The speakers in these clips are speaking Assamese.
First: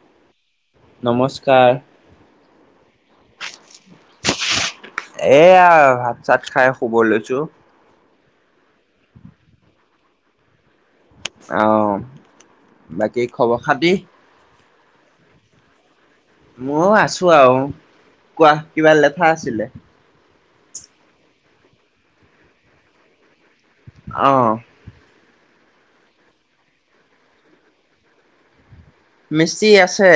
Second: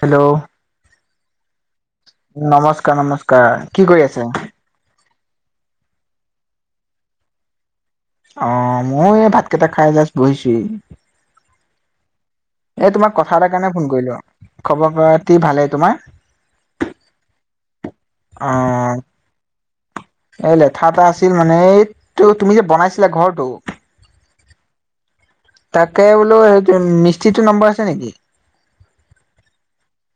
হেল্ল'। নমস্কাৰ। নমস্কাৰ, নমস্কাৰ কি কৰি আছে? এয়া ভাত চাত খাই শুব লৈছোঁ। অ', মই এই ভাত কেইটা খাই জাষ্ট বহিছোঁ। অ'। এই তোমাক কথা এটাৰ কাৰণে ফোন কৰিলো আৰু খবৰ পতি ভালে তোমাৰ? মই আছোঁ আৰু কোৱা অ কিবা লেঠা আছিলে। এই লেঠা এটা আছিল মানে এই ত তুমি যে বনাইছিলা ঘৰটো। অ, তাকে বোলো সেইটো মিস্ত্ৰীটো নাম্বৰ আছে নেকি। মিস্ত্ৰী আছে।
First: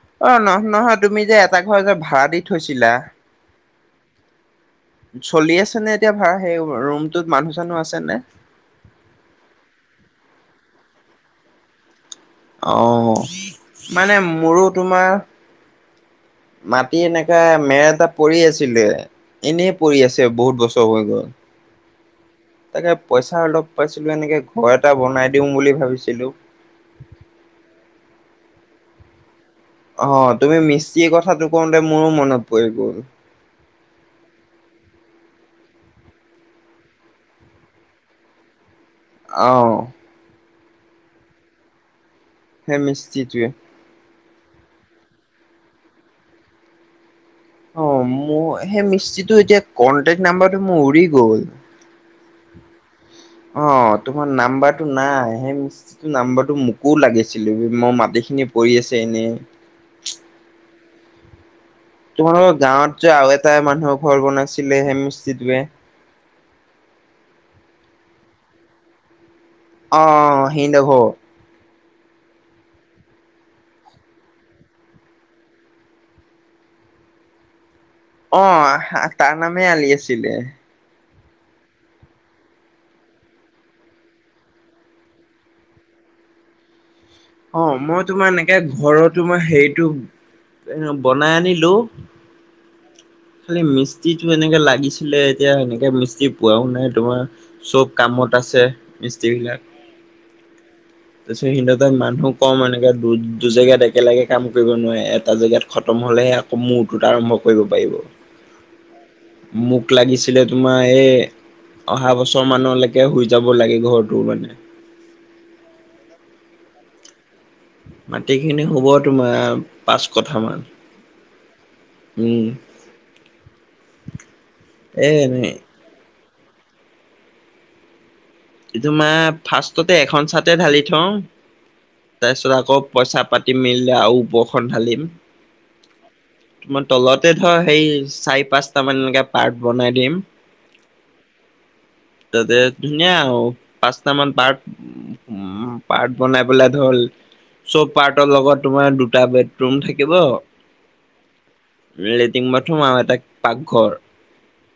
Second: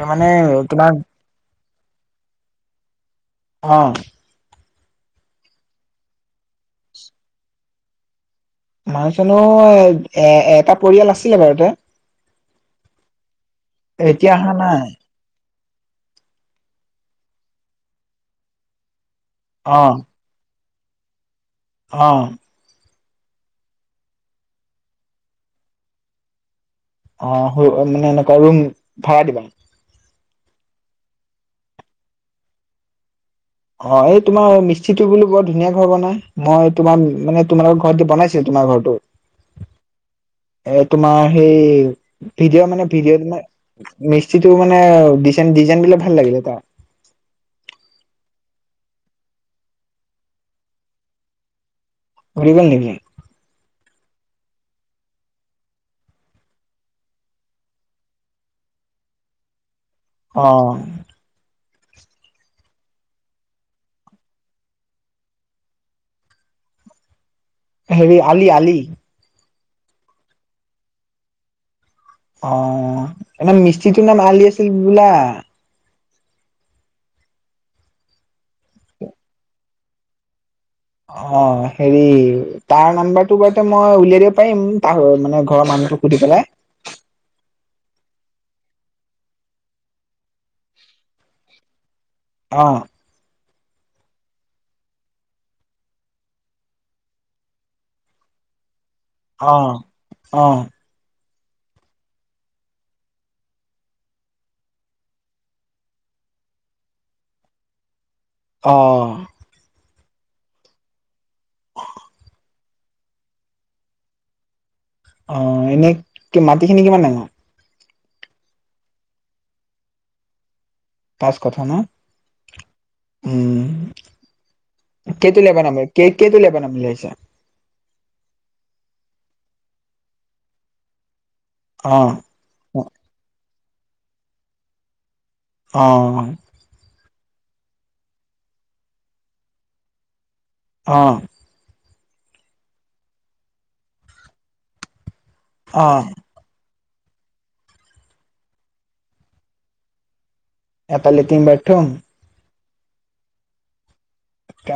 এ মানে অ, নহ তোমাৰ নহয় তুমি যে এটা ঘৰ যে ভাড়া দি থৈছিলা। অ, চলি আছে নে এতিয়া ভাড়া সেই ৰুমটোত মানুহ চানুহ আছেনে। মানুহছানো এ এটা পৰিয়াল আছিলে বাৰুতে। অ, মানে এতিয়া অহা মোৰো নাই তোমাৰ। মাটি এনেকা মেৰ এটা পৰি আছিলে এনে অ পৰি আছে বহুত বছৰ হৈ গ'ল। অ, তাকে পইচা অলপ পাইছিলো এনেকে ঘৰ এটা বনাই দিওঁ বুলি ভাবিছিলো। অ, মানে এনেকুৱা ৰুম ভাড়া দিবা। অ, তুমি মিস্তিৰ কথাটো কওঁতে মোৰো মনত পৰি গ'ল। অ, এই তোমাৰ মিস্ত্ৰীটো বোলো বৰ ধুনীয়া ঘৰ বনাই মই তোমাৰ মানে তোমালোকৰ ঘৰত বনাইছো। তোমাৰ ঘৰতো। অ, এ, তোমাৰ সেই ভিডিঅ' সেই মানে ভিডিঅ' মিস্ত্ৰীটোৱে। তোমাৰ। মিস্ত্ৰীটো মানে ডিজাইন ডিজাইন বিলাক ভাল লাগিলে তা অ, মোৰ সেই মিস্ত্ৰীটো এতিয়া কন্টেক্ট নাম্বাৰ মোৰ উৰি গ'ল। [unintelligible] নেকি? অ, তোমাৰ নাম্বাৰটো নাই সেই নাম্বৰটো মোকো লাগিছিল মোৰ মাটিখিনি পৰি আছে এনেই। অ, তোমালোকৰ গাঁৱত যে আৰু এটা মানুহৰ ঘৰ বনাইছিলে সে মিস্ত্ৰীটোৱে। হেৰি আলি আলি। অ, সিহিত ঘৰ অ, এ মিস্ত্ৰীটোৰ নাম আলি আছিল বোলা। অ, তাৰ নামেই আলি আছিলে। অ, হেৰি তাৰ নাম্বাৰটো বাৰ মই উলিয়াই দিব পাৰিম তাহ মানে ঘৰৰ মানুহ। সুধি পেলাই। অ, মই তোমাৰ এনেকে ঘৰতো মই হেৰিটো এ বনাই আনিলো। অ, খালি মিস্ত্ৰীটো এনেকে লাগিছিলে এতিয়া এনেকে মিস্ত্ৰী পোৱাও নাই তোমাৰ। চব, কামত আছে মিস্ত্ৰী অ বিলাক অ তাৰ মানুহ কম এনেকে দু দু জেগাত একেলগে কাম কৰিব নোৱাৰে এটা জেগাত খতম হলেহে মূহৰটোত আৰম্ভ কৰিব পাৰিব। অ, মোক লাগিছিলে তোমাৰ এই। অহা বছৰ মানলৈকে শুই যাব লাগে ঘৰটো মানে। অ, এনে কি মাটি খিনি কিমান ডাঙৰ। মাটিখিনি হ'ব তোমাৰ পাঁচ কথা মান। পাঁচ কথা ন উম উম, এ কেইটো এনে লেব ন আ [unintelligible] তোমাৰ ফাৰ্ষ্টতে এখন চাটতে ঢালি থওঁ। অ, তাৰ পিছত আকৌ পইচা পাতিম মেলিলে আৰু ওপৰখন ঢালিম। অ, মই তলতে ধৰ সেই চাৰি পাঁচটা মান এনেকে পাৰ্ট বনাই দিম। অ, তাতে, ধুনীয়া আৰু পাঁচটামান পাৰ্ক। উম্, অ পাৰ্ট বনাই পেলাই ধৰ। চব পাৰ্টৰ লগত তোমাৰ দুটা বেডৰুম থাকিব। এটা লেটিন বাথৰুম। লেট্ৰিন বাথৰুম আৰু এটা পাকঘৰ।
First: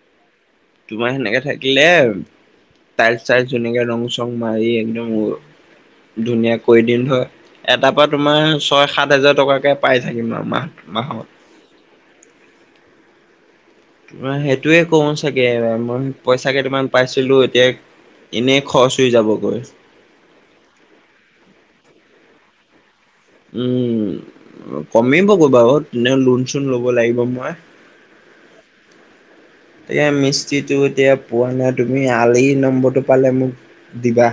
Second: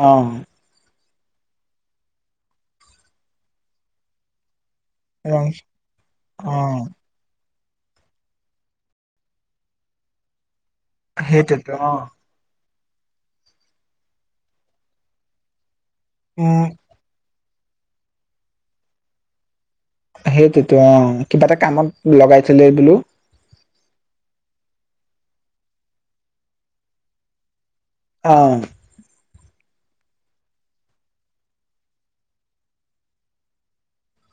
অ', তোমাৰ সেনেকে থাকিলে, তাইলচ চাইলচ সেনেকে ৰং চং মাৰি একদম, মোৰ, ৰং, অ ধুনীয়া কৰি দিম ধৰ। এটাৰ পৰা তোমাৰ ছয় সাত হাজাৰ টকাকে পাই থাকিম আৰু মাহ মাহত। সেইটোৱেই টো ন। সেইটোয়ে কওঁ চাগে মই পইচা উম কেইটামান। পাইছিলোঁ, এতিয়া এনেই খৰচ হৈ যাবগৈ। সেইটোৱেইতো অ', কিবা এটা কামত লগাইথলে বোলো। উম্, কমিবগৈ বাৰু তেনেও লোন চোন ল'ব লাগিব মই। অ', এইয়া মিস্ত্ৰীটো এতিয়া পোৱা নাই, তুমি আলি নম্বৰটো পালে মোক দিবা।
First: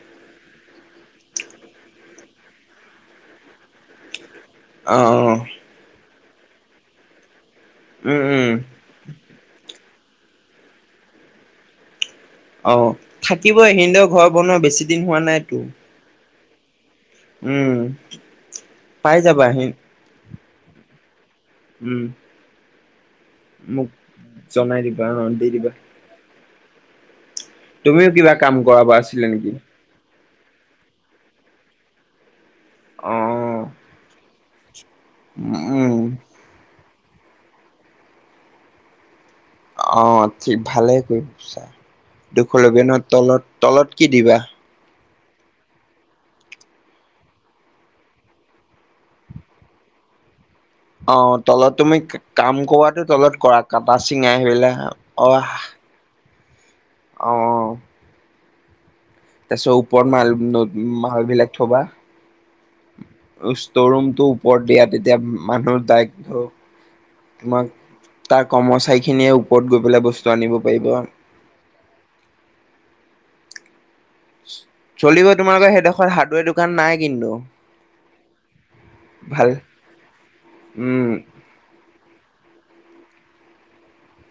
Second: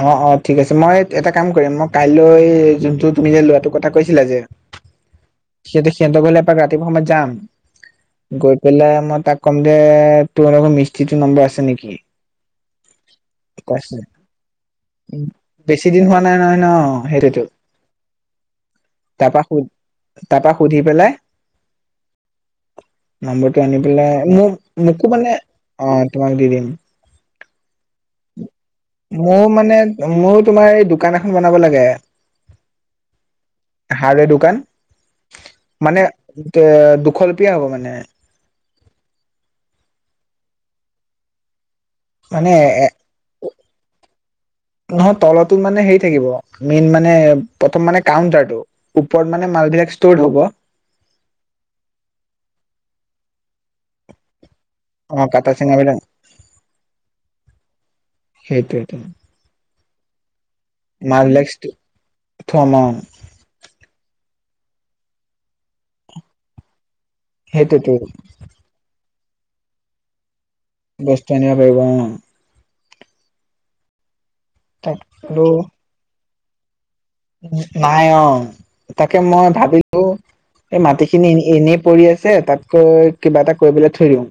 অ', অ', ঠিক আছে, মই এটা কাম কৰিম মই কাইলৈ যোনটো তুমি যে ল'ৰাটো কথা কৈছিলা যে। অ', অ', সিহঁতে, সিহঁতৰ ঘৰলে এপাক ৰাতিপুৱা সময়ত যাম, উম উম গৈ পেলাই মই তাক- কম যে তোমালোকৰ মিস্ত্ৰীটো নম্বৰ আছে নেকি? অ', থাকিবই কৈছে, সিহঁতও ঘৰ বনোৱা বেছি- দিন হোৱা নাইতো বেছি দিন হোৱা নাই নহয় ন, সেইটোৱেইতো। উম পাই তাৰপা যাবা সুধি, সি তাৰপা সুধি পেলাই। উম নম্বৰটো আনি মোক পেলাই, মোক জনাই মোকো দিবা অ মানে দি দিবা অ', তোমাক দি দিম। তুমিও কিবা কাম কৰাবা- মোৰো মানে, মইয়ো তোমাৰ এই দোকান এখন বনাব লাগে। অ হাৰ্ডৱেৰ দোকান, উম মানে- এ দুখলপীয়া হ'ব মানে। অ', ঠিক ভালে কৰিব চা, মানে দুখ লপিয়া এ ন, তলত তলত কি দিবা। নহয় তলতোট মানে হেৰি থাকিব, মেইন মানে প্ৰথম মানে কাউণ্টাৰটো। ওপৰত মানে মাল বিলাক ষ্ট'ৰ হ'ব। অ', তলত তুমি কাম কৰোৱাতটো তলত কৰা, কটা চিঙাই আহিলা। অ', কটা চিঙা বিলাক। অ', সেইটোৱেইটো। তাৰ পিছত ওপৰত মাল মল মালবিলাক বিলাক থবা। থম অ ষ্ট'ৰ ৰুমটো ওপৰত দিয়া, তেতিয়া মানুহৰ দায়ৰেক তোমাক- সেইটোৱেটো তাৰ কৰ্মচাৰীখিনিয়ে ওপৰত গৈ পেলাই বস্তু আনিব পাৰিব। তেতিয়া আনিব পাৰিব অ', তাক চলিব বোলো তোমালোকৰ সেইডোখৰ হাৰ্ডৱেৰ দোকান নাই কিন্তু। নাই অ', তাকে মই ভাল ভাবিলোঁ, এই উম মাটিখিনি- এনেই পৰি আছে, তাতকৈ কিবা এটা কৰিবলৈ থই দিওঁ।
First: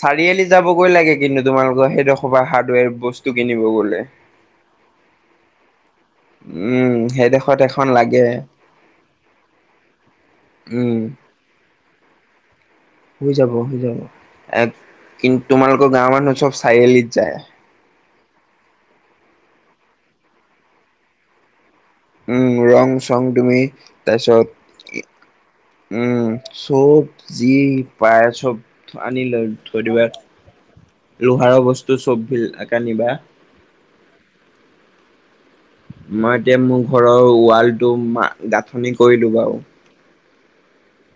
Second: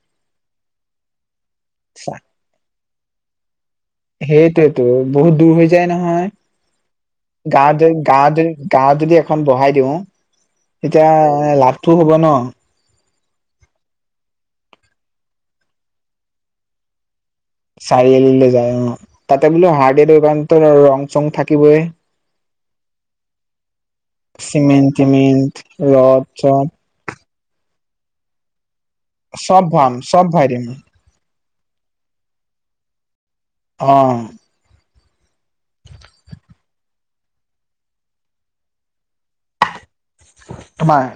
চাৰিআলি যাবগৈ লাগে কিন্তু তোমালোকৰ সেইডোখৰ পৰা হাৰ্ডৱেৰ বস্তু কিনিব গ'লে। সেইটোৱেইতো বহুত দূৰ হৈ যায় নহয়। উম সেইডোখৰত গাঁৱত এখন যদি, লাগে গাঁৱত যদি, গাঁৱত যদি এখন বহাই দিওঁ। উম এতিয়া লাভটো হ'ব ন। হৈ যাব, হৈ যাব, এ কিন্তু তোমালোকৰ গাঁৱৰ মানুহ চব চাৰিআলিত যায়। চাৰিআলিলৈ যায় অ', তাতে বোলো হাৰ্ডৱেৰ দোকানটো ৰং চং থাকিবই। উম্, ৰং চং তুমি চিমেণ্ট তাৰপিছত টিমেণ্ট ৰদ উম্, চদ চব। যি পায় চব আনিলৈ চব থই ভৰাম দিবা। চব ভৰাই দিম লোহাৰৰ বস্তু চব ভিলকা নিবা। অ, মই এতিয়া মোৰ ঘৰৰ ৱালটোা গাঁঠনি কৰিলো বাৰু। তোমাৰ?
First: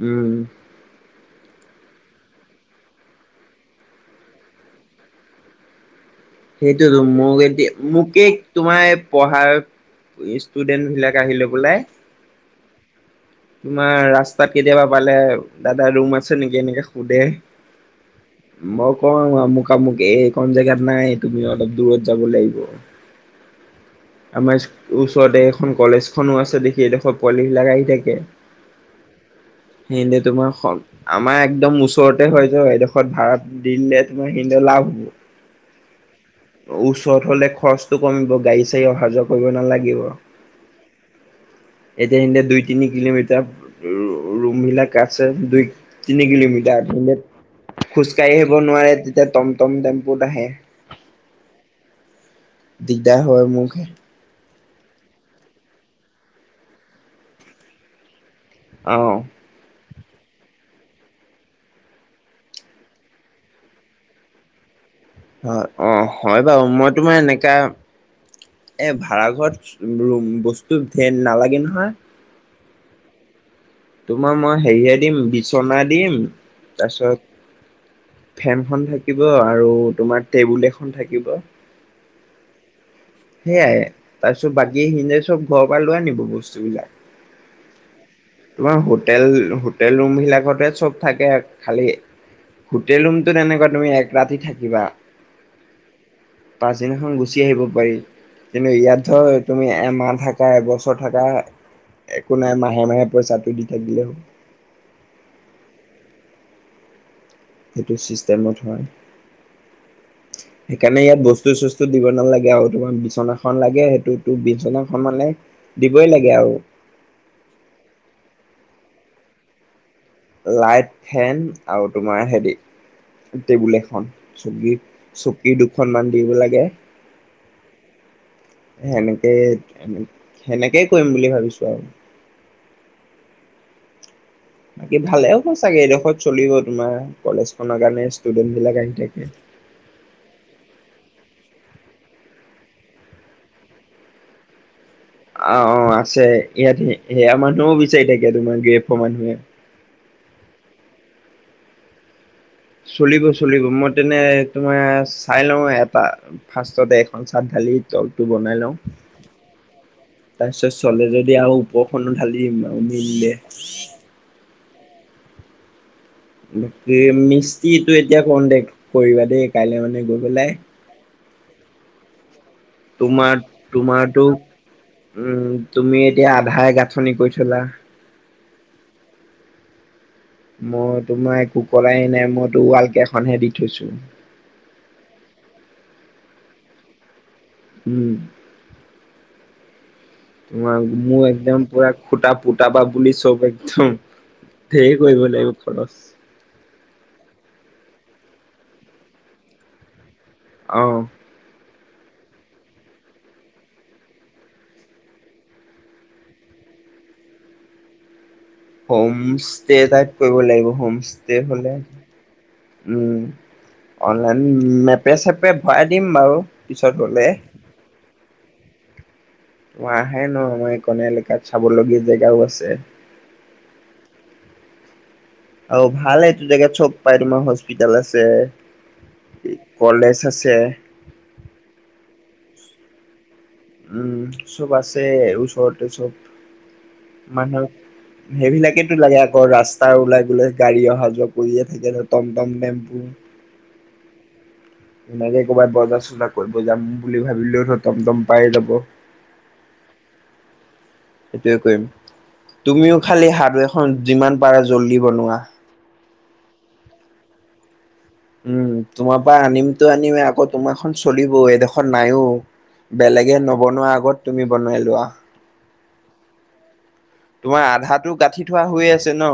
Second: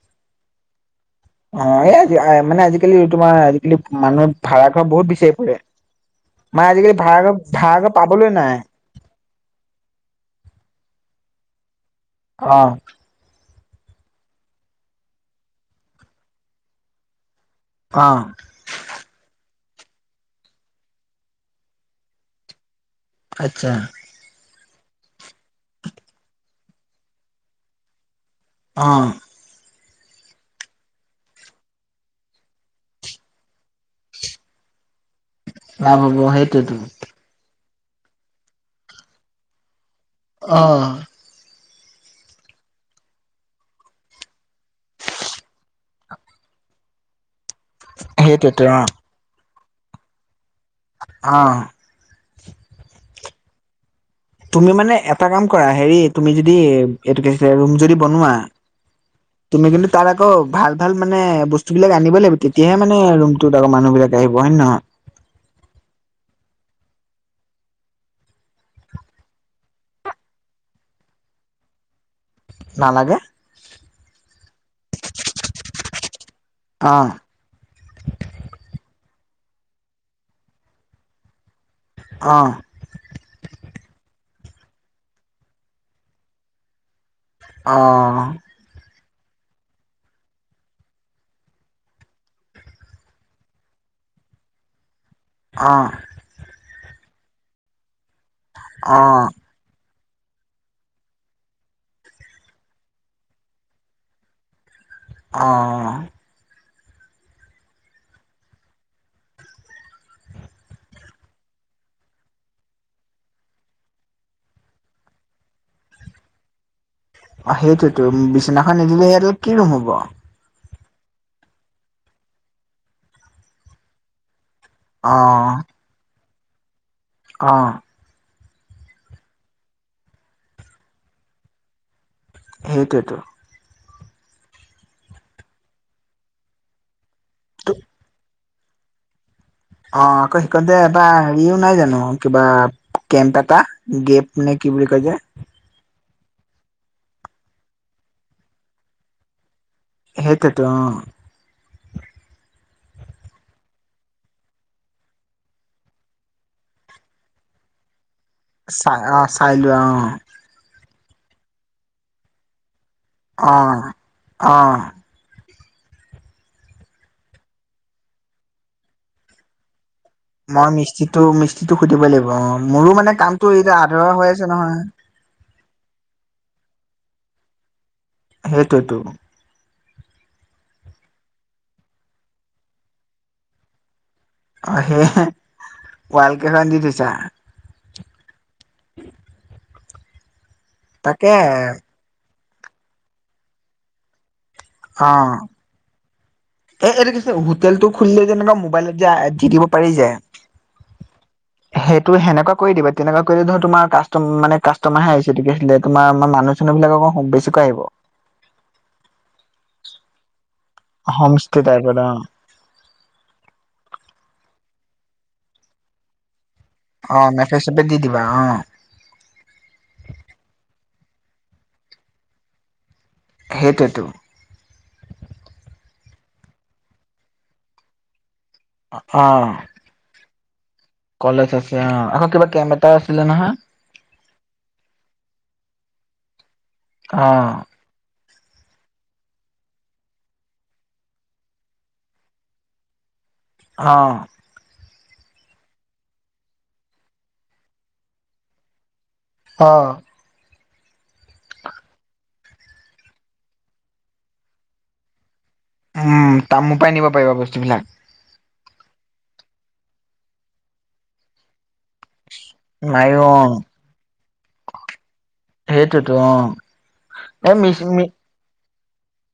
উম, অ, এই আজি মানে আজিকি তোমাৰ আজিকালি মানুহৰ ভাড়াঘৰ বহুত বিচাৰি ফুৰে। মানে আজিকালি সেইটোতো ভাড়া ঘৰ মোক এ ভাড়া ঘৰ মোক পাবলৈ নাই তোমাৰ পঢ়াৰ ষ্টুডেন্ট বিলাক আহিলৈ পেলাই অ, তোমাৰ ৰাস্তাত কেতিয়াবা পালে দাদা ৰুম আছে নেকি এনেকে সোধে। অ, মই কওঁ আমুক আমুক এইকখন জেগাত নাই তুমি অলপ দূৰত যাব লাগিব। আচ্ছা। আমাৰ ওচৰতে এখন কলেজখনো আছে দেখি এডোখৰ পোৱালীবিলাক আহি থাকে। অ, [inaudible] তোমাৰ সল আমাৰ একদম ওচৰতে হয় য এডোখৰ ভাড়া দি দিলে তোমাৰ সি লাভ হ'ব। লাভ হাব সেইটোৱেতো। ওচৰত হলে খৰচটো কমিব গাড়ী চাড় অহা যোৱা কৰিব নালাগিব। অ, এতিয়া স দুই তি কিলোমিটাৰ এতিয়া ৰুমবিলাক আাটছে দুই তিনি কিলোমিটাৰ [inaudible] খোজকাঢ়ি আহিব সেইটোৱেতো অ নোৱাৰে তেতিয়া টমটম টেম্পুত আহে। অ, দিগদাৰ হয় মখে তুমি মানে এটা কাম কৰা হেৰি তুমি যদি এইটো ৰুম যদি বনোৱা, অ, তুমি কিন্তু তাৰ আকৌ ভাল ভাল মানে বস্তু বিলাক আনিব লাগিব তেতিয়াহে মানে ত আকৌ মানুহ বিলাক আহিব হয় নহয়? হয়, অ, হয়, বাৰু মই তোমাৰ এনেকা এই ভাড়াঘৰত বস্তু ধে নালাগে নহয়। নালাগে! তোমাৰ মই হেৰিয়ে দিম বিচনা দিম অ তাৰপিছত ফেনখনন থাকিব আৰু তোমাৰ টেবুল এখন থাকিব। অ, সেইয়াইে তাৰপিছত বাকী সিে চব ঘৰৰ পৰা লৈ আনিব বস্তুবলাক। অ, তোমাৰ হোটেল হোটেল ৰুম বিলাকতে চব থাকে খালি হোটেল ৰুমতটো তেনেকুৱা তুমি এক ৰাতি থাকিবা। অ, পাছদিনাখন গুচি আহিব পাৰি কিন্তু অ ইয়াত ধৰ তুমি এমাহ থাক এবছৰ থকা একো নাই মাহে মাহে পইচাটো দি থাকিলেই হ'ল। অ, সেইটো চিষ্টেমত হয়। [inaudible] সেইকাৰণে ইয়াত বস্তু চস্তু দিব নালাগে আৰু তোমাৰ বিচনাখন লাগে সেইটোো বিচনাখন মানে, দিবই লাগে আৰু। অ, সেইটোতো বিচনাখন নিদিলে সিহ কি ৰুম হ'ব। লাইট ফেন আৰু তোমাৰ হেৰি টেবুল এখন চকি, অ চকী দুখনমান দিব লাগে, অঁ সেনেকেই সেনেকেই কৰিম বুলি ভাবিছো আৰু সেইটোৱেতো বাকী ভালে হব চাগে এডোখৰত চলিব তোমাৰ কলেজ খনৰ কাৰণে ষ্টুডেন্ট বিলাক থাকে অ আকৌ শিকো যে এবাৰ হেৰিও নাই জানো কিবা কেম্প এটা গেপ নে কি বুলি কয় যে অ অ আছে ইয়াত সেয়া মানুহও বিচাৰি থাকে তোমাৰ গ্ৰেফৰ মানুহে হেইকেত অ চলিব চলিব মই তেনে তোমাৰ চাই লওঁ এটা ফাৰ্ষ্টতে এখন চাট ঢালি তলটো বনাই লওঁ। চাই অ চাই লোৱা তাৰপিছত চলে যদি আৰু ওপৰখনো ঢালি দিম। আৰু মিলিলে অ' অ' বাকি মিস্তিটো এতিয়া কণ্টেক কৰিবা দেই কাইলৈ মানে গৈ পেলাই মই মি্ত্ৰীটো মিস্ত্ৰীটো সুধিবই লাগিব অ মোৰো মানে তোমাৰ কামটো এতিয়া আদৰৱ তোমাৰতো হৈ আছে নহয় উম তুমি এতিয়া আধাৰে গাঁঠনি কৰি থলা। সেইটোৱেতো। মই তোমাৰ একোকৰাই নাই মইতো ৱাল কেইখনহে দি থৈছো। অ' সেয়াই ওআলকেইখন দি থৈছা। উম, তোমাৰ মোৰ তাকে একদম পুৰা খুটা পুটা বাা বুলি চব একদম। ধেৰ কৰিব লাগিব খৰচ। এ এইটো কিছে হোটেলতটো খুলিলে যেনেকুৱা মোবাইলত যে দি দিব পাৰি যে অ' [inaudible] সেইটোে হেনেকোৱা কৰি দিবা তেনেকুৱা কৰি ধৰ তোমাৰ মানে কাষ্টমাৰ হে আহিছে আছিল তমাৰ মানে মানুহ বিলাক বেছিকৈ আহিব। হোম ষ্টে তাত কৰিব লাগিব হোম ষ্টে হোমষ্টে হলে। টাইপত অ উম, অনলাইন মেপে চেপে ভৰাই দিম বাৰু। পিছত অ হলে 'নেটে চেটে দি দিবা অ' [inaudible] এলেকাত চাবলগীয়া জেগাও আছে। সেইটোৱে তো অ' ভাল এইটো জেগাত চব পাই তমাৰ হস্পিতেল আছে। অ' কলেজ আছে কলেজ আছে অ' আকৌ কিবা কেম্প এটা আছিলে নহয়। উম, চব আছে। ওচৰতে চব অ মানুহৰ সেইবিলাকেতটো লাগে আকৌ ৰাস্তাৰ ওলাই গোলাই গাড়ী অহা যোৱা কৰিয়ে থাকে ন টমটম টেম্পু অ' সেনেকে ক'ৰবাত বজাৰ চজা কৰিব যাম বুলি ভাবিলেও টম টম পাই যাব। অ' সেইটোয়ে কৰিম তুমিও খালি হাৰ্দোৱে খন যিমান পাৰা জল্দি বনোৱা। উম, তা মো পৰাই নিব পাৰিবা বস্তুবিলাক। উম, তোমাৰ পৰা আনিমতো আনিম আকৌ তোমাৰখন চলিব এডোখৰত নাইও। মায়ো অ বেলেগে নবনোৱাৰ আগত তুমি বনাই লোৱা। সেইটোতো অ' এই তোমাৰ মিছ মি আধাটো গাঁঠি থোৱা হৈ আছে ন।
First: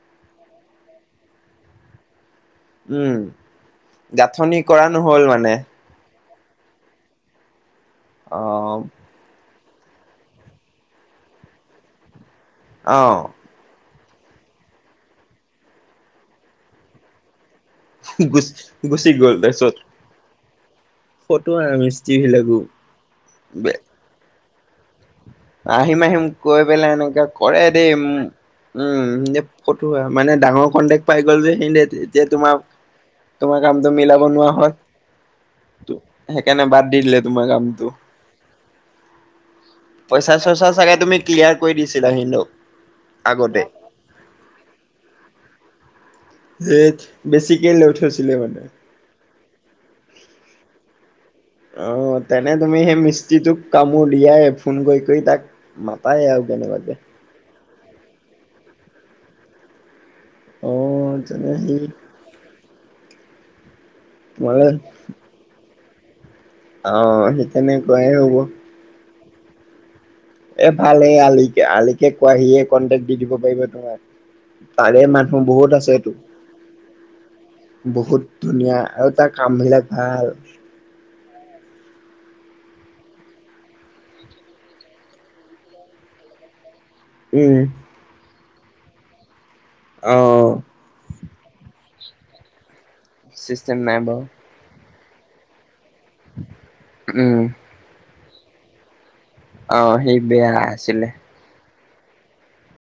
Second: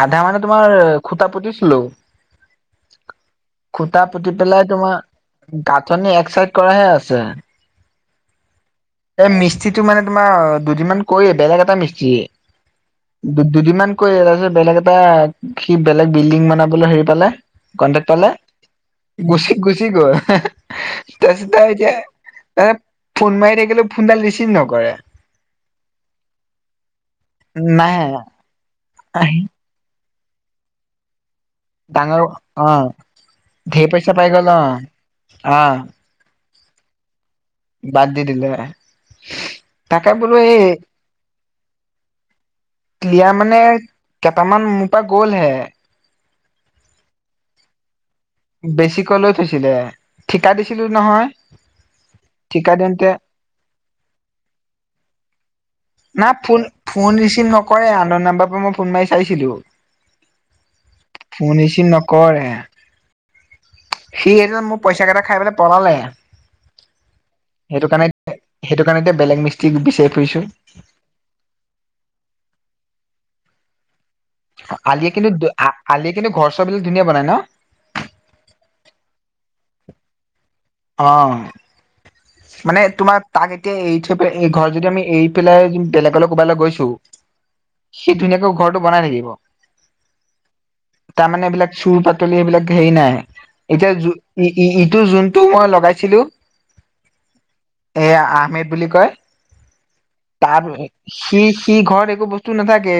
আধা মানে তোমাৰ খুটা পুতিছিলো। উম, খুতা পুতি গাঁথনি পেলাই কৰা নহ'ল মানে তোমাৰ গাঁঠনি এক চাইড কৰাই আছে। অ' এ মিস্ত্ৰীটো মানে তোমাৰ দুদিনমান কৰিয়ে বেলেগ এটা মিস্ত্ৰীে অ' দুদিনমান কৈ তাৰপিছত বেলেগ এটা সি বেলেগ বিল্ডিং বনাবলৈ হেৰি পালে। কণ্টেক্ট পালে গুচ গ'ল গুচি তাৰপিছত গুচি গ'ল। ফটো তাৰপিছতে এতিয়া মিস্ত্ৰী বিলাকো। ত ফোন মাৰি থাকিলেও ফোনডাল ৰিচিভ নকৰে। আহিম আহিম কৈ পেলাই এনেককা কৰে দেই উ, নাহে উম, আহি যে ফতোৱা মানে ডাঙৰ কণ্টেক্ট পাই গ'ল যে সিহঁতে ডাঙৰ এতিয়া তোমাৰ অ তোমাৰ কামটো মিলাব নোৱাৰা হল। আ'। সেইকাৰণে বাদ দি দিলে তোমাৰ কাম। বাদ দি দিলে। তাকে পইচা বোলো এই চইচা চাগে তুমি ক্লিয়াৰ কৰি দিছিলা সিহঁতক। ক্লিয়াৰ মানে আগতে। কেইটামান মোৰ পৰা গ'লহে। সেই বেছিকে লৈ থৈছোঁ। বেছিকৈ লৈ থৈছিলে ঠিকা দিছিলো নহয়। অ' তেনে ঠিকা তুমি সেই দিওঁতে মিস্ত্ৰীটোক কামোৰ দিয়া এ ফোন কৰি কৰি তাক। মাতাই না আৰু ফোন কেনেবাকে। ফোন ৰিচিভ নক কৰে আন'নন নাম্বাৰৰ পৰা মই ফোন মাৰি চাইছিলোঁ। অ' তেনে ফোন সি ৰিচিভ কৰে, সি এদ তোমালে মোক পইচা কেইটা খাই পেলাই পলালে। অ' সেই সেইটো কাৰণে তেনেকুৱাই হ'ব। সেইটো কাৰণে এতিয়া বেলেগ মিস্ৰিক বিচাৰি ফুৰিছোঁ। এ, ভাল এই আলিকে আলিকে কোৱাহিয়ে কণ্টেক্ট দি দিব পাৰিব তোমাক। অ' তাৰে আলিয়ে মানুহ কিন্তু বহুত আছেটো। আলিয়ে কিন্তু ঘৰ চৰ বিলাক ধুনীয়া বনাই ন'। বহুত ধুনীয়া আৰু তাৰ কাম বিলাক ভাল। অ'। মানে তোমাৰ তাক এতিয়া এৰি থৈ পেলাই এই ঘৰত যদি আমি এৰি পেলাই বেলেগলৈ ক'বালৈ গৈছো উম। সি ধুনীয়াকৈ ঘৰটো বনাই থাকিব। অ'। তাৰমানে এইবিলাক চুৰ পাতলি এইবিলাক হেৰি নাই চিষ্টেম এতিয়া নাই বাৰু। ই ইটো যোনটো মই লগাইছিলোঁ উম। এয়া আহমেদ বুলি কয় অ সি বেয়া তাৰ আছিলে। সি কি ঘৰত একো বস্তু নাথাকে।